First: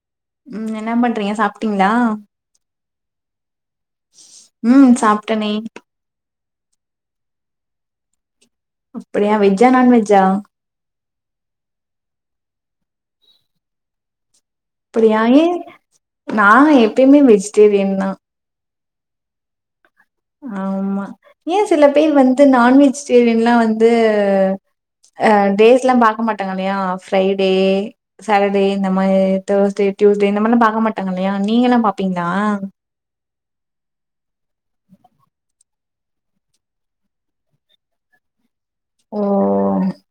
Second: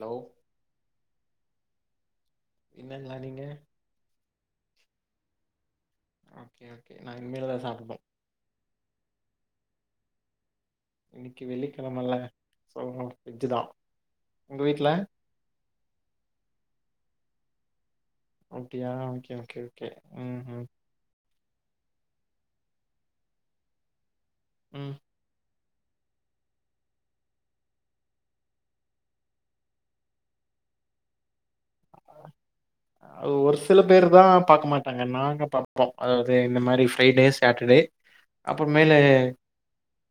Hello உம் என்னா பண்றீங்க சாப் ட்டிங்களா என்னல்லா நீங்க உம் சாப்ட்டனே ஓகே ஓகே நா இன்னிமேலதா சாப்டுவே அப்படியா வெஜ்ஜா நான்வெஜ்ஜா இன்னைக்கு வெள்ளிக்கிழமல சொல்லணு வெஜ்ஜுதா அப்டியா ஏ நா எப்பயுமே வெஜிடேரியன் தா அப்டியா ஓகே ஓகே ஓகே ம் ம் ஆமா ஏன் சில பேர் வந்து நான் வெஜிடேரியன்லா வந்து ம் அ டே லா பாக்க மாட்டாங்க இல்லையா ஃரைடே சாட்டர்டே இந்த மாரி தேர்ஸ்டே ட்யூஸ்டே இந்த மாதிரல்லா பாக்க மாட்டாங்க இல்லையா நீங்கல்லா பாப்பீங்களா அ ஒரு சில பேர் தா பாக்க மாட்டாங்க நாங்க பா ம் அதாவது இந்த மாரி ஃரைடே சாட்டர்டே அப்புற மேலு ஓ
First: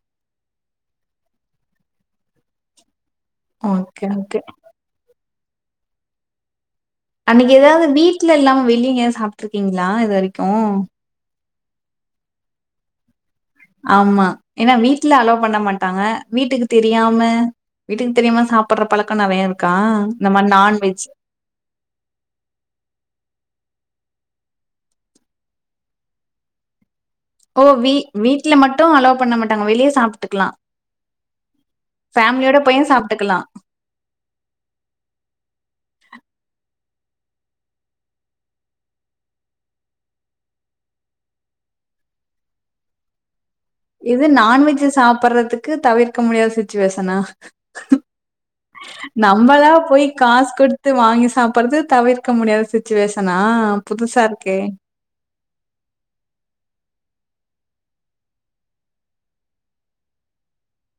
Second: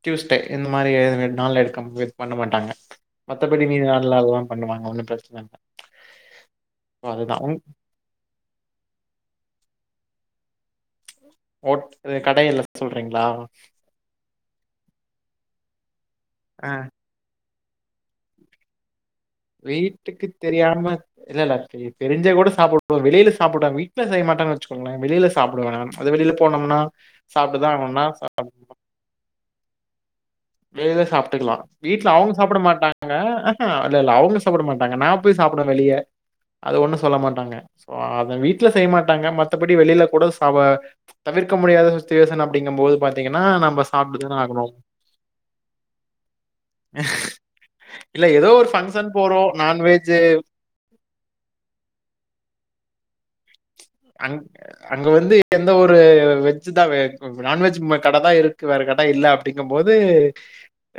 டியூஸ்டே இந்த மாரி நாள்ல எடுக்க இது பண்ண மாட்டாங்க மத்தபடி மீன் ஓகே ல ஓகே தான் பண்ணுவாங்க ஒன்னும் பிரச்சனை [inaudible] அன்னைக்கு ஏதாவது வீட்டுல இல்லாம வெளியங்கயது சாப்பிட்டு இருக்கீங்களா இது வரைக்கு ஹம் ஓ கடைல சொல்றீங்களா ஆமா ஏன்னா வீட்டுல அலவ் பண்ண மாட்டாங்க வீட்டுக்கு ஆ தெரியாம வீட்டுக்கு தெரியாமா சாப்பிடற வீட்டுக்கு தெரியாம இல்ல இல்ல தெரிஞ்ச கூட சாப்பிடுவோம் வெளியில சாப்பிடுன் வீ செய்ய மாட்டங்கனு வச்சுக்கோங்களேன் வெளியில சாப்படுவேன் அது வெளில போனோம்னா சாப்பிட்டு ஓ வ தான் ஆகணும்னா, வீட்ல மட்டும் அலோவ் பண்ண ம ங்க வெளிய சாப்ட் வெள சாப்பிட்டுக்கலாம் வீட்டுல அவங்க சாப்பிட ஃபேமிலியோட போயும் மாட்டாங்க சாப்ட்டுக்கலாம். ஆஹ இல்ல இல்ல அவங்க சாப்பிட மாட்டாங்க நான் போய் சாப்பிடவேன் வெளியே அது ஒண்ணும் சொல்ல மாட்டாங்க அத வீட்டில் செய்ய மாட்டாங்க மத்தபடி வெளியில கூட தவிர்க்க முடியாத சுச்சுவேஷன் அப்படிங்கும் போது பாத்தீங்க ன்னா நம்ம சாப்பிடுதுானே ஆகணும் க்கு தவிர்க்க முடியாத சுச்சுவேஷனா இல்ல ஏதோ ஒரு ஃபங்ஷன் போறோம். நம்மளா நான்வெஜ் போய் காசு கொடுத்து வாங்கி சாப்பிடுறது தவிர்க்க முடியாத சுச்சுவேஷனா ஆஹ் அங அங்க வந்து எந்த ஒரு வெஜு தான் நான்வெஜ் கடை தான் இருக்கு வேற கடை இல்ல அப்படிங்கும் போது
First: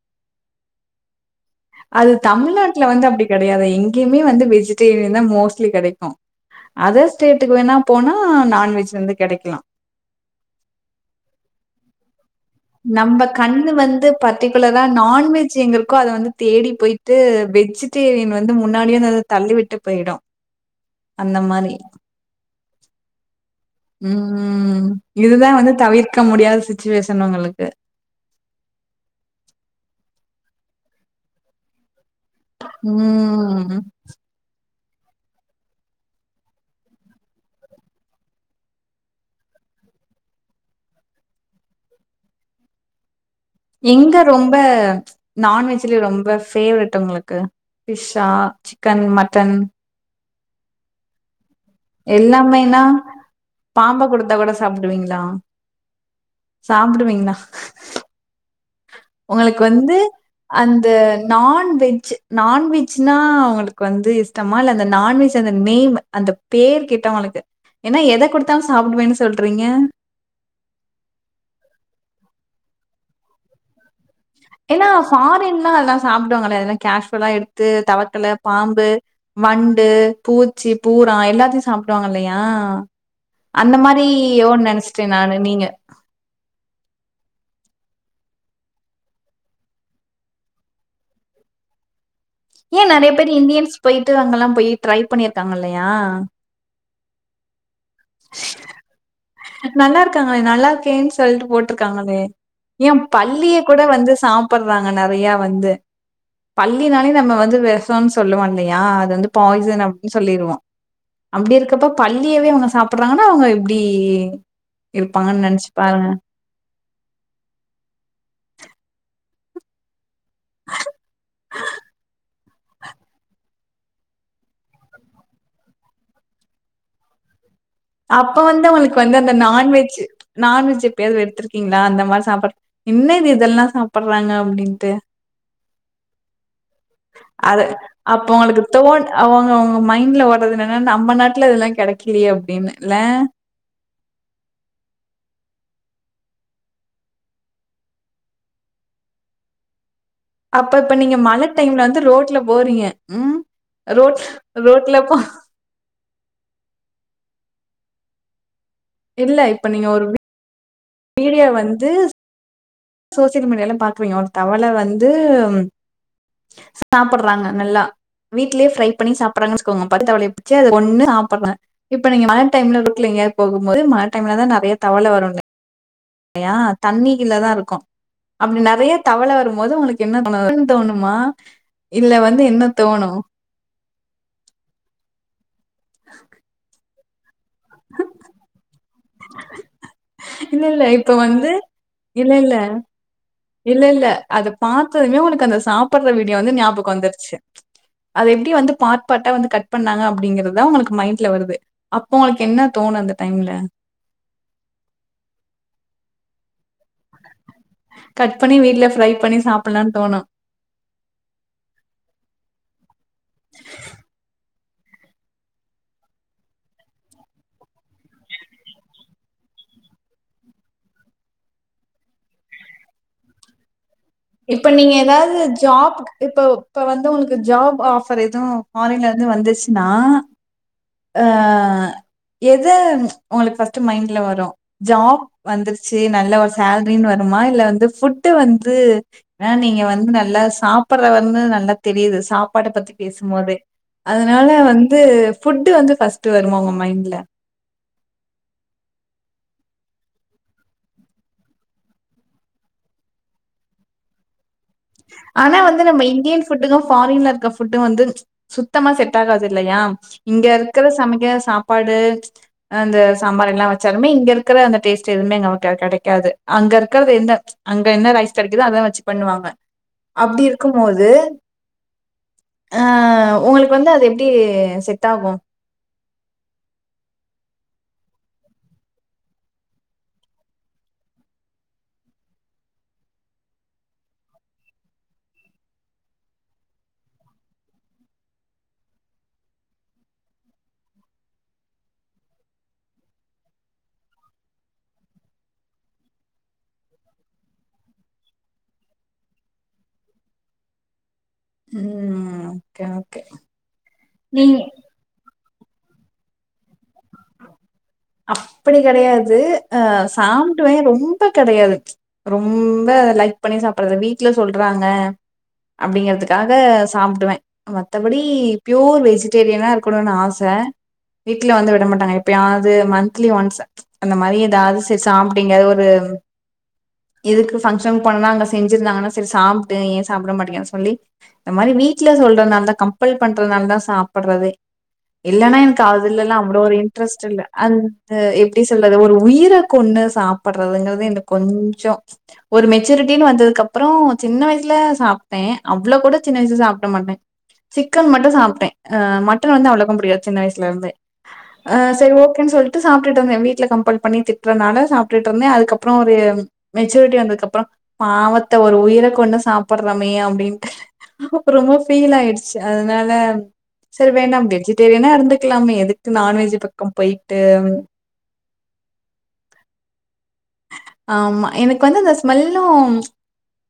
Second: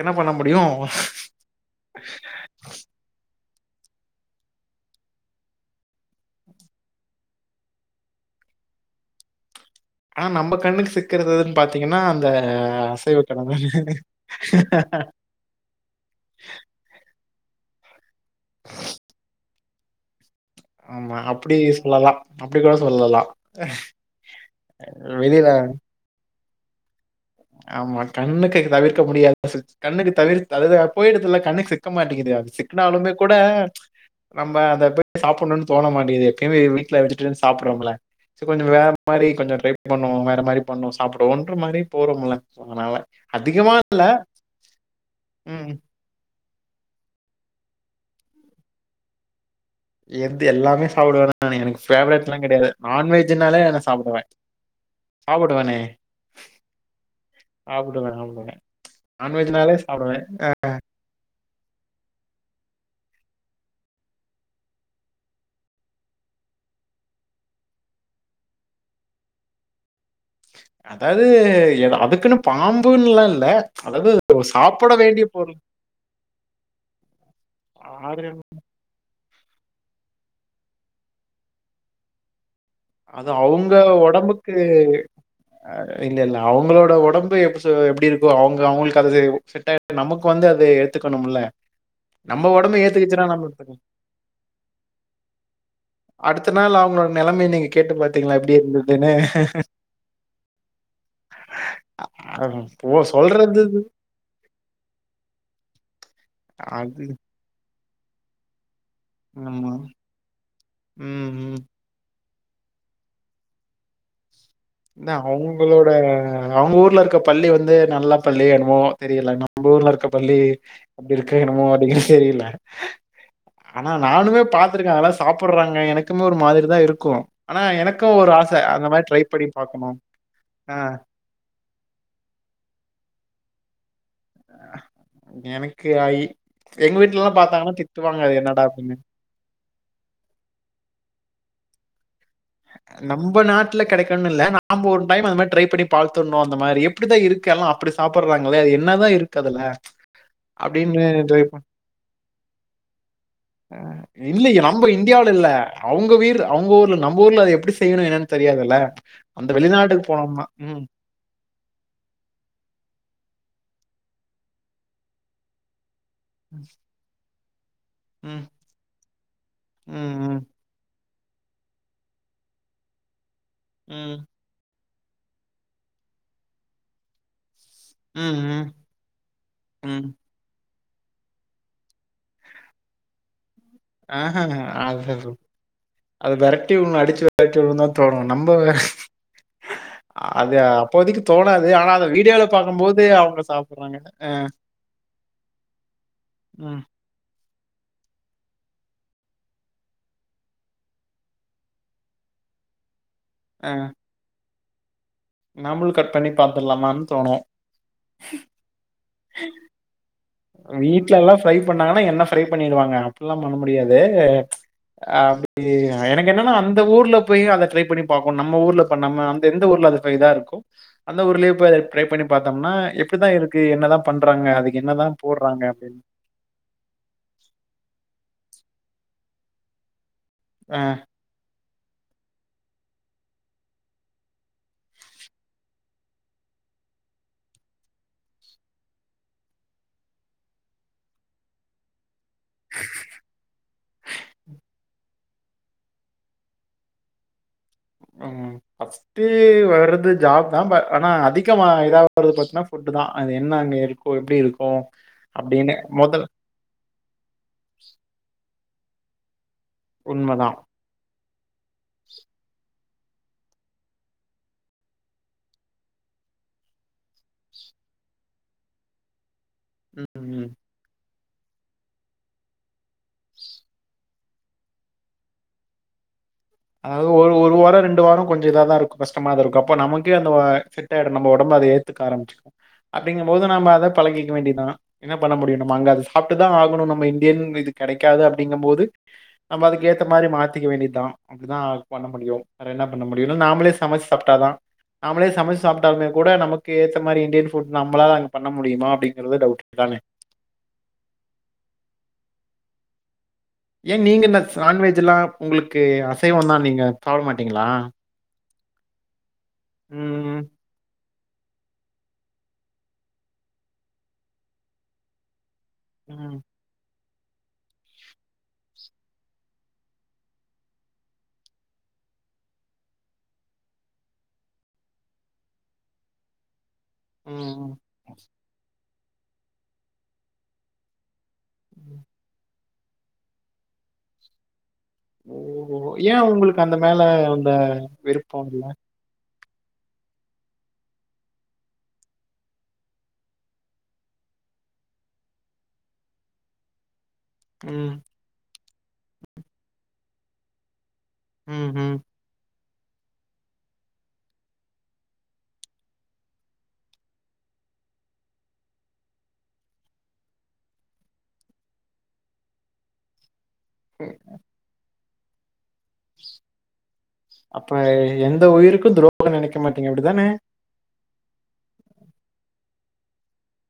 என்ன பண்ண முடியும் அது தமிழ்நாட்டுல வந்து அப்படி கிடையாது எங்கேயுமே வந்து வெஜிடேரியன் தான் மோஸ்ட்லி கிடைக்கும் அதர் ஸ்டேட்டுக்கு வேணா போனா நான்வெஜ் வந்து கிடைக்கலாம் ஆனா நம்ம கண்ணுக்கு சிக்கறதுதுன்னு பாத்தீங்கன்னா அந்த அசைவ நம்ம கடை தானே. கண்ணு வந்து பர்டிகுலரா நான்வெஜ் எங்க இருக்கோ அதை வந்து தேடி போயிட்டு வெஜ்ஜு வந்து முன்னாலேும் அதை தள்ளிவிட்டு போயிடும் ஆமா அப்படி சொல்லலாம் அப்படி கூட சொல்லலாம் உம் வெளியில இதுதான் வந்து தவிர்க்க முடியாது [inaudible] ஆமா கண்ணுக்கு தவிர்க்க முடியாது கண்ணுக்கு தவிடு தவிதா போய்டுதுல்ல கண்ணுக் சிக்க மாட்டகி டே அது சிக்னாலுமே கூட ம் நம்ம அத [inaudible] சாப்பன்ணுன் தோண மாட்டகிது எப்பிமே எ வீட்ல வெஜிடேரியன் சாப்பிட்றவங்கள ச கொஞ்சோ வேற மாரி கொஞ்சோ ட்ரை பண்ணுவோ வேற மாரி பண்ணு சாப்புடுவோன்ற மாரி போறோமுல்ல அதனால அதிகமா இல்ல. எங்க ரொம்ப ம். நான்வெஜ்ல ரொம்ப ஃபேவரெட் உங்குளுக்கு ஃபிஷ்ஷா சிக்கன் மட்டன் எது எல்லாமே சாப்புடுவே ஆனா எனக்கு ஃபேவரேட்லா கெடையாது எல்லாமேனா நான்வெஜ்ஜுன்னாலே நா பாம்ப சாப்புடுவே குடுத்தா கூட சாப்டுவீங்களா சாப்புடுவேனே சாப்டுவீங்களா சாப்புடுவே சாப்புடுவே உங்களுக்கு வந்து அந்த நான்வெஜ் நான் வெஜ்னா அவுங்களுக்கு வந்து இஷ்டமா இல்ல அந்த நான்வெஜ் அந்த நேம் அந்த பேர் கேட்டா உங்களுக்கு ஏன்னா எத குடுத்தாலு சாப்டுவேனு சொல்றீங்க அதாவ்து எடோ அதுக்குன்னு பாம்புன்ல்லா இல்ல அதாவது ஏன்னா சாப்பட வேண்டிய பொருள். ஃபாரின்லா அதெல்லா சாப்டுவாங்களே அதெல்லா கேஷுவலா எடுத்து தவக்கள ஆரோக்கியம். பாம்பு வண்டு பூச்சி பூரா எல்லாத்தியு சாப்டுவாங்கல்லையா அது அவுங்க ஒடம்புக்கு நெனச்சுட்டேன் நானு நீங்க. அ இல்ல இல்ல அவுங்களோட ஒடம்பு எப் து எப்டி இருக்கோ அவுங்க அவுங்குளுக்கு அத செ ஒ செட் [inaudible] நமுக்கு வந்து அது ஏத்துக்கணும்முல்ல ஏ நறைய பேர் இந்தியன்ஸ் போயிட்டு அங்கல்லா போயி டிரை பண்ணிருக்காங்க இல்லையா நெலமைய நீங்கி நல்லாருக்காங்களே நல்லா இருக்கேன் சொல்ட்டு போட்ருக்காங்களே அ போ ஏம் பல்லிய சொல்றது இது. கூட வந்து சாப்பட்றாங்க நறையா வந்து அது பல்லினாலே நம்ம வந்து வ த்தான் சொல்லுவாங்ளே யா அ வந்து ஆமா. பாய்சன் அப்ன் சொல்லிருவோ ம், ம். அப்டிருக்கப்ப பல் ளியவே அவுங்க சா ப்ட்றாங்கனா அவுங்க எப்டி ன்ன இருப்பாங்கன்னு நெனச்சு அவுங்களோட பாருங்க. அவுங் ஊர்ல இருக்க பல்லி வந்து நல்ல பல்லிய என்னுமோ தெரியலனா ம்ப ஊர்ல இருக்க பல்லி அப்டி இருக்கா என்னுமோ டிகிரி செரியில்ல அனா நானுமே பாத்திருக்கே அதெல்லா சாப்புட்றாங்க எனக்குமே ஒரு மாதிரிதா இருக்கூ ஆனா எனக்கூ ஒரு ஆச அந்த மாரி ட்ரை பண்ணி பாக்கணும். நான்வெஜ்ஜு ஆ. நான்வெஜ் எப்பயாது வ எடுத்திருக்கீங்ளா அந்த மார சாப்பட்ற் இன்னு இது இதெல்லா பட்றாங்க அப்டின்ட்டு எனக்கு ஐ எங்க வீட்லலாம் அது பாத்தாங்கன்னா திட்டுவாங்க அப்ப அது என்னடா அவுங்களுக்கு அப்டின்னு. தோண் அவங்க அவங் மைண்ட்ல ஓட்றது என்னன்னா நம்ப நாட்ல இதல்லா கெடக்கிலியே அப்டின் நம்ப நாட்ல கெடைக்குனுன் இல்ல நாம்ப ஒரு பைம் அந்த மார் ட்ரை பண்ணி பால்துண்ணு அந்த மாரி எப்டிதா இருக்கு எல்லா அப்டி சாப்பட்றாங்களே என்னதா இருக்கு அதுல அப்ப இப்ப அப்டின்னு நீங்க மழ ட்ரை பண்ணேன். டைம்ல வந்து ரோட்ல போறீங்க ம் ரோட் இல்ல நம்ம ரோட்ல போ இந்தியாவுல ட்ல அது எப்டி செய்ணு என்னன் தெரியாதுல்ல அந்த வெளிநாடுக் போனம்னா ம் மீடியா வந்து சோசியல் மீடியாலா பாக்குவீங்க ஒரு தவளை வந்து சாப்பட்றாங்க நல்லா ம். வீட்லே ப்ரை பண்ணி சாப்பட்றாங்க வச்சிக்கோங்க பச்ச தவளைய ம். ம். புடிச்சு அதகொன்னு சாப் [unintelligible] இப்ப நீங்க மழ டைம்ல ரோட்ல எங்கயாது போகும்போது மழ ம். டைம்ல தா நறைய தவல வரு யா தண்ணி கிள்ள தா இருக்கு ம். அப்டி ம். நறைய தவல வரும்போது உங்களுக்கு ம். என்ன தோணுது தோணுமா இல்ல வந்து என்ன தோணு ஆஹ்ஹ்ஹ அது அது வேரட்டி விடனு அடிச்சு வேரடி விடணும் தா தோணு நம்ம அது இல்ல இல்ல இப்ப அப்போதைக்கு வந்து தோணாது. ஆனா அத இல்ல வீடியோல இல்ல பார்க்கும்போது அவங்க இல்ல சாப்பிடுறாங்க. இல்ல அ, அத பாத்ததுமே உனக்கு அந்த சாப்படற வீடியோ வந்து ம், ஞாபகம் வந்துருச்சு அது எப்டி வந்து பாட் பாட்டா வந்து கட் பண்ணாங்க அப்டிங்கறதா உங்களுக்கு மைண்ட்ல வருது அப்ப உங்களுக்கு என்ன தோணுது டைம்ல நாம்பலு கட் பண்ணி பாத்துலாமா கட் பண்ணி வீட்டுல ஃப்ரை பண்ணி சாப்பலானு தோணு வீட்ல எல்லா ஃப்ரை பண்ணாங்கன்னா என்ன ஃப்ரை பண்ணிடுவாங்க அப்டிலா பண்ண முடியாது அ அப்டி எனக்கு என்னன்னா அந்த ஊர்ல போய் அத ட்ரை பண்ணி பாக்கூ நம்ம ஊர்ல நம்ம அந்த எந்த ஊர்ல அது இதா இருக்கோ அந்த ஊர்லே போய் அத ட்ரை பண்ணி பாத்தோம்னா எப்டிதா இருக்கு என்னதா பண்றாங்க அதுக்கு என்னதா அது ஜாப் இப்ப இப்ப வந்து உங்களுக்கு ஜாப் ஆஃபர் எது ஃபாரின்ல இருந்து வந்துச்சுன்னா அ, ஆ எத உங்களுக்கு ஃபர்ஸ்ட் மைண்ட்ல வரு ஜாப் வந்துருச்சு நல்ல ஒரு சேலரீனு வருமா இல்ல வந்து புட் வந்து ஆ நீங்க வந்து நல்லா சாப்டறது வந்து நல்லா தெரியுது சாப்பாட பத்தி பேசும்போதே அதனால வந்து ஃபுட்டு் வந்து ஃபர்ஸ்ட்டு வருமோ உங்க மைண்ட்ல பர்ஸ்ட் டு வர்றது ஜாப் தான் ப ஆனா அதிகமா இதாவறது பத்தீங்னா ஃபுட்டு் தா அது என்ன அங்க இருக்கோ எப்படி இருக் ஆனா வந்து நம்ம இந்தியன் ஃபுட்டுக்கும் ஃபாரின்ல இருக்க ஃபுட்டு வந்து சுத்தமா செட் ஆகாது இல்லையா இங்க உண்மதா இருக்கிற சமைக்கிற படு அந்த சாம்பார் எல்லாம் வச்சாலுமே இங்க இருக்கிற அந்த டேஸ்ட் எதுவுமே நமளுக்கு கடைக்காது அங்க இருக்கறது என்ன அங்க என்ன ரைஸ் கிடைக்குதோ அத வெச்சு பண்ணுவாங்க ம் அப்படி இருக்கும் போது அ உங்களுக்கு வந்து அது எப்டி செட் ஆகும் அ ஒரு ஒரு வாரம் ரெண்டு வாரம் கொஞ்சம் இதாதான் இருக்கும் கஷ்டமாதான் இருக்கும் அப்போ நமக்கே அந்த செட்ட ஆயிடும் நம்ம உடம்பு அதை ஏத்துக்க ஆரம்பச்சிடு அப்படிங்கும் போது நம்ம அத பழகிக்க வேண்டிதான் என்ன பண்ண முடியும் நம்ம அங்க அத சாப்ட்டுதான் ஆகணும் நம்ம இந்தியன் இது கிடைக்காது அப்படிங்கும் போது நம்ம அதுக்கு ஏத்த மாரி மாத்திக்க வேண்டியதான் அப்டிதான் பண்ண முடியும் வேற என்ன பண்ண முடியும் இல்ல நாம்ளே சமைச்சு சாப்ட்டாதான் நாமளே சமைச்சு சாப்ட்டாலுமே கூட நமக்கு ஏத்த மாரி இந்தியன் ஃபுட் நம்மளால அங்க பண்ண முடியுமா அப்படிங்கறது டவுட் தானே ம் ஓகே ஓகே ஏன் நீங்க என்ன சான்வெஜ்ல்லாம் உங்களுக்கு அசைவம்னா நீங்க சாப்ட மாட்டீங்களா அப்படி கெடையாது அ ம் சாப்டுவேன் ரொம் ரொம்ப கடையாது ரொம்ப லைக் பண்ணி சாப்படுறது வீட்டு்ல சொல்றாங்க ம் அப்டிங்கிறத்துக்காக சாப்டுவேன் மத்தபடி பியூர் வெஜிடேரியனா இருக்கணும்னு ஆச வீட்டில் வந்து விட மாட்டாங்க எப்பயாது மந்த்லி ஒன்ஸ் அந்த மாரி ஏதாவது சாப்டிங்க ஒரு இதுக்கு ம் ஃபங்க்ஷன் போனனா அங்க செஞ்சிருந்தாங்கன்னா செரி சாப்டு ஏன் சாப்பிட மாட்டேங்கனு சொல்லி இந்த மாரி ம் வீ்ட்ல சொல்றனாலதான் கம்பல் பண்றதுனால தான் சாப்பிட்றதே இல்லன்னா ஓஹோ எனக்கு ஏ அதுல எல்லா அவ்ளோ உங்களுக்கு ஒரு அந்த மேல இன்ட்ரெஸ்ட் இல்ல அந்த விருப்போ எப்படி இல்ல சொல்றது ஒரு உயிர கொண்ணு சாப்படுறதுங்கறது இந்த கொஞ்சம் ஒரு மெச்சூரிட்டின்னு வந்ததுக்கு அப்புறம் சின்ன வயசுல சாப்ட்டேன் அவ்வளோ கூட சின்ன வயசு சாப்ட மாட்டேன் ம் சிக்கன் மட்டும் சாப்பிட்டேன் ஹ் மட்டன் வந்து அவ்வளோக்க முடியாது சின்ன வயசுல இருந்தே ம் அ ம் சரி ஓ ன்ட்டு சொல்ட்டு சாப்டிட்டிருந்தேன் வீட்டுல கம்பல் பண்ணி திட்டுறனால சாப்டிட்டிருந்தேன் அதுக்கப்பறம் ஒரு மெச்சூரிட்டி வந்தது அப்பறம் பாவத்தை ஒரு உயிரை கொன்னு சாப்பிட்றமே அப்படின்ட்டு ரொம்ப ஃபீல் ஆயிடுச்சு அதனால சரி வேனாம் வெஜிடேரியனா இருந்து இருக்கலாமே விட்டு நான்வெஜ் பக்கம் அப்ப எ ன் எந்த உயிருக்கும் துரோம் நினைக்கமாட்டீங்க அப்படிதானே ஆமா எனக்கு வந்து அந்த ஸ்மெல்லும்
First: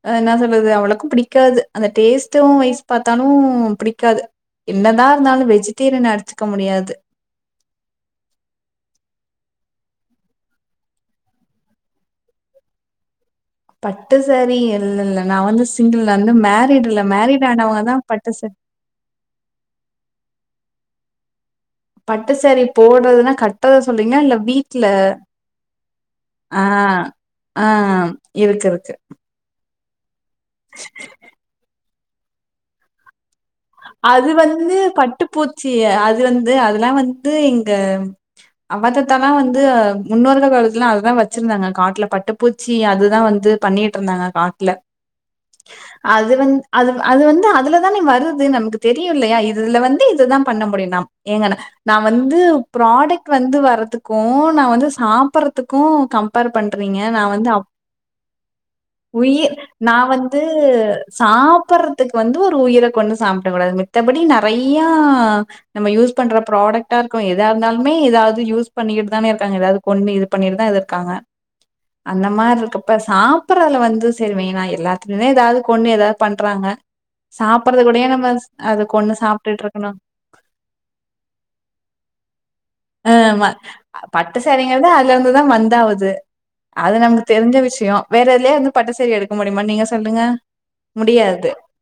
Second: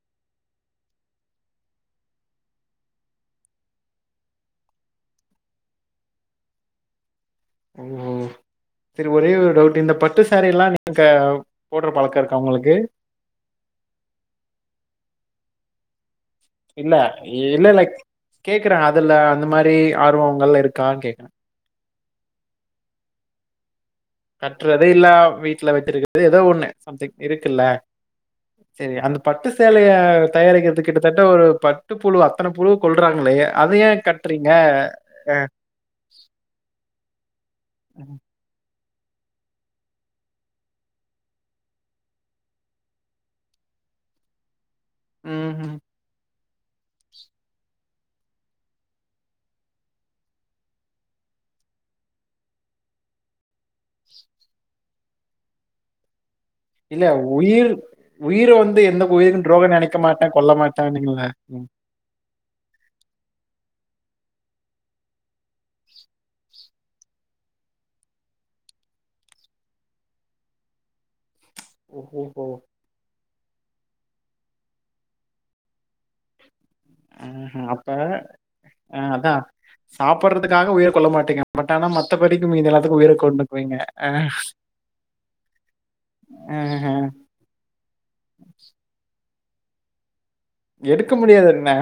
அ என்ன சொல்றது அவ்வளவுக்கும் பிடிக்காது அந்த டேஸ்ட்டும் [unintelligible] பாத்தாலும் பிடிக்காது என்னதான் இருந்தாலும் வெஜிடேரியன் அடிச்சுக்க முடியாது ஓ சரி ஒரே ஒரு டவுட் இந்த பட்டு சாரீ எல்லாம் நீங்க போடுற பழக்கம் இருக்கா உங்களுக்கு பட்டு சாரி இல்ல இல்லங்க நான் வந்து சின்டு இல்ல இல்ல இல்ல பட்டு சா கேக்குறேன் அதுல்ல அந்த மாரி ஆர்வம்ங்கள்ல இருக் கா கேக்கற பட்டுசாரீ போடுறதுன்னா கட்டறது கட்டுறதே இல்ல வீட்ல வெச்சிருக்கிறது ஏதோ ஆ ஒண்ணு சம்திங் இருக்குல்ல ஆ இருக்கு இருக்கு செரி அந்த பட்டு சேலைய தயாரிக்கிறது கிட்டத்தட்ட ஒரு பட் ட்டு புழு அத்தன புழு கொல்றாங்கில்லைங்கே அது வந்து பட்டுப்பூச்சி அது வந்து அதெல்லா வந்து இங்க அப்பா தாத்தாலா வந்து முன்னோர்கள் காலத்துலலா அதுதா வச்சிருந்தாங்க காட்டுல பட்டுப்பூச்சி அதுதா வந்து பண்ணிட்டு இருந்தாங்க காட்டுல ம் ம் அது வந்து அது அது வந்து அதுலதான வருது து நமக்கு தெரியு இல்லையா இதுல வந்து இதுதா பண்ண முடியு ஏங்க நா வந்து பராடக் வந்து வரதுக்கு நா வந்து சாப்பறதுக்கு கம்பேர் பண்றீங்க இல்ல நா வந்து உயிர் உயிரை வந்து எந்த உயிருக்கும் உயிர் துரோகம் நா நினைக்க மாட்டேன் வந்து கொல்ல மாட்டேன்னுங்களே ம். சாப்பறதுக்கு வந்து ஒரு ட்டு உயிர கொன்னு சாப்ட கூடாது மித்தபடி நறையா நம்ம யூஸ் பண்ற ப்ராடக்டா இருக்கு எதா இருந்தாலுமே ஏதாவது யூஸ் பண்ணிட்டுதானே இருக்காங்க ஏதாவது கொன்னு இது பண்ணிட்டுதா எதோ இருக்காங்க அந்த ஓஹோஹோ மார் இருக்கப்ப சாப் சப்புறதுல வந்து செரி வெனா எல்லாத்திலிமே ஏதாவது கொன்னு ஏதாவது பண்றாங்க அ ஹா அப் சாப்பிடுறது இப்ப கூடயே நம்ம அத ஆஹ் கொன்னு அதான் சாப்ட்டுட்டு இருக்கணும். சாப்புடுறதுக்காக உயிர் கொள்ள மாட்டிங்க பட் ஆனா மத்தபடிக்கு [unintelligible] ஆஹ் கொண்டுக்குவீங்க ஆஹ், பட்டிசாரீங்கதா அதுலருந்துதா வந்தாகுது ஆஹா. அது நமக்கு தெரிஞ்ச விஷயோ வேற எதுலயே வந்து பட்டு சாரீ எடுக் முடியுமா நீங்க சொல்லுங்க எடுக்க முடியாது. முடியாதுன்னா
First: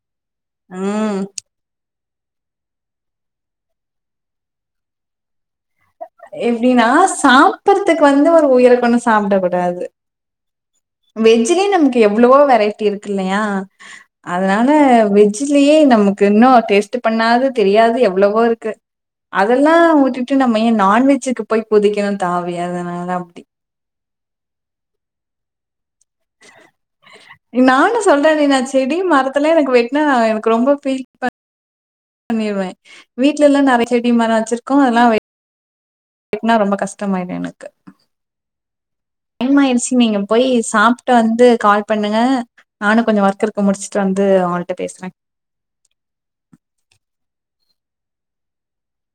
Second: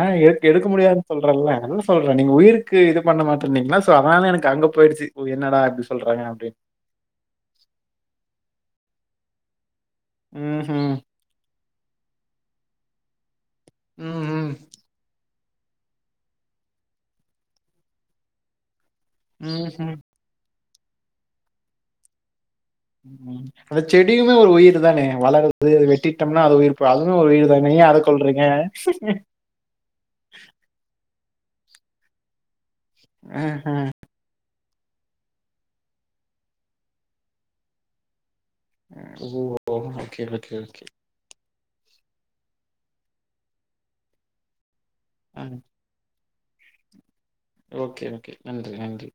எடுக்க முடியாதுன்னு ம். சொல்றல்ல அதனால்ல சொல்றே நீங்க உயிருக்கு இது பண்ண மாட் பண்ணிங்ன்னா சோ அதனால எனக்கு அங்க போயிருச்சு என்னடா இப்டி எப்டின்னா சாப்பறதுக்கு வந்து ஒரு உயிர கொன்னு சாப்டக் கூடாது ம்ஹும். வெஜ்ஜிலே நமக்கு எவ்ளேவோ வெரைட்டி இருக்கு இல்லையா ம்ஹும். அதனால வெஜ் ஜிலயே நமக்கு இன்னு டேஸ்ட்டு பண்ணாது தெரியாது எவ்ளோவோ இருக்கு அதெல்லா ம்ஹும். உட்டுட்டு நம்ம எ பைய நான்வெஜ்ஜுக்கு போய் குதுக்கிறா தாவி அதனால அப்டி. அந்த செடியுமே ஒரு உயிர் தானே வளருது அதுகள வெட் நானு சொல்றனே நா செடி மரத்துல எனக்கு வெட்னா எனக்கு ரொம்ப ஃபீல் ப பண்ணிடுவே வீட்லல்லா கொல்றீங்க நறைய செடி மரோ வெச்சுரு பக்கோ அதெல்லா வெட்னா ரொம்ப கஷ்டமாய்டு எனக்கு ஓ! டைமாய்டுச்சு நீங்க ஓகே, போய் ஓகே, ஓகே. சாப்ட்டு வந்து கால் பண்ணுங்க நானு கொஞ்சோ ஒர்க் இருக்கு முடிச்சுட்டு வந்து ஆன் பேஸ்ர ஆ. ஓகே ஓகே நன்றி நன்றி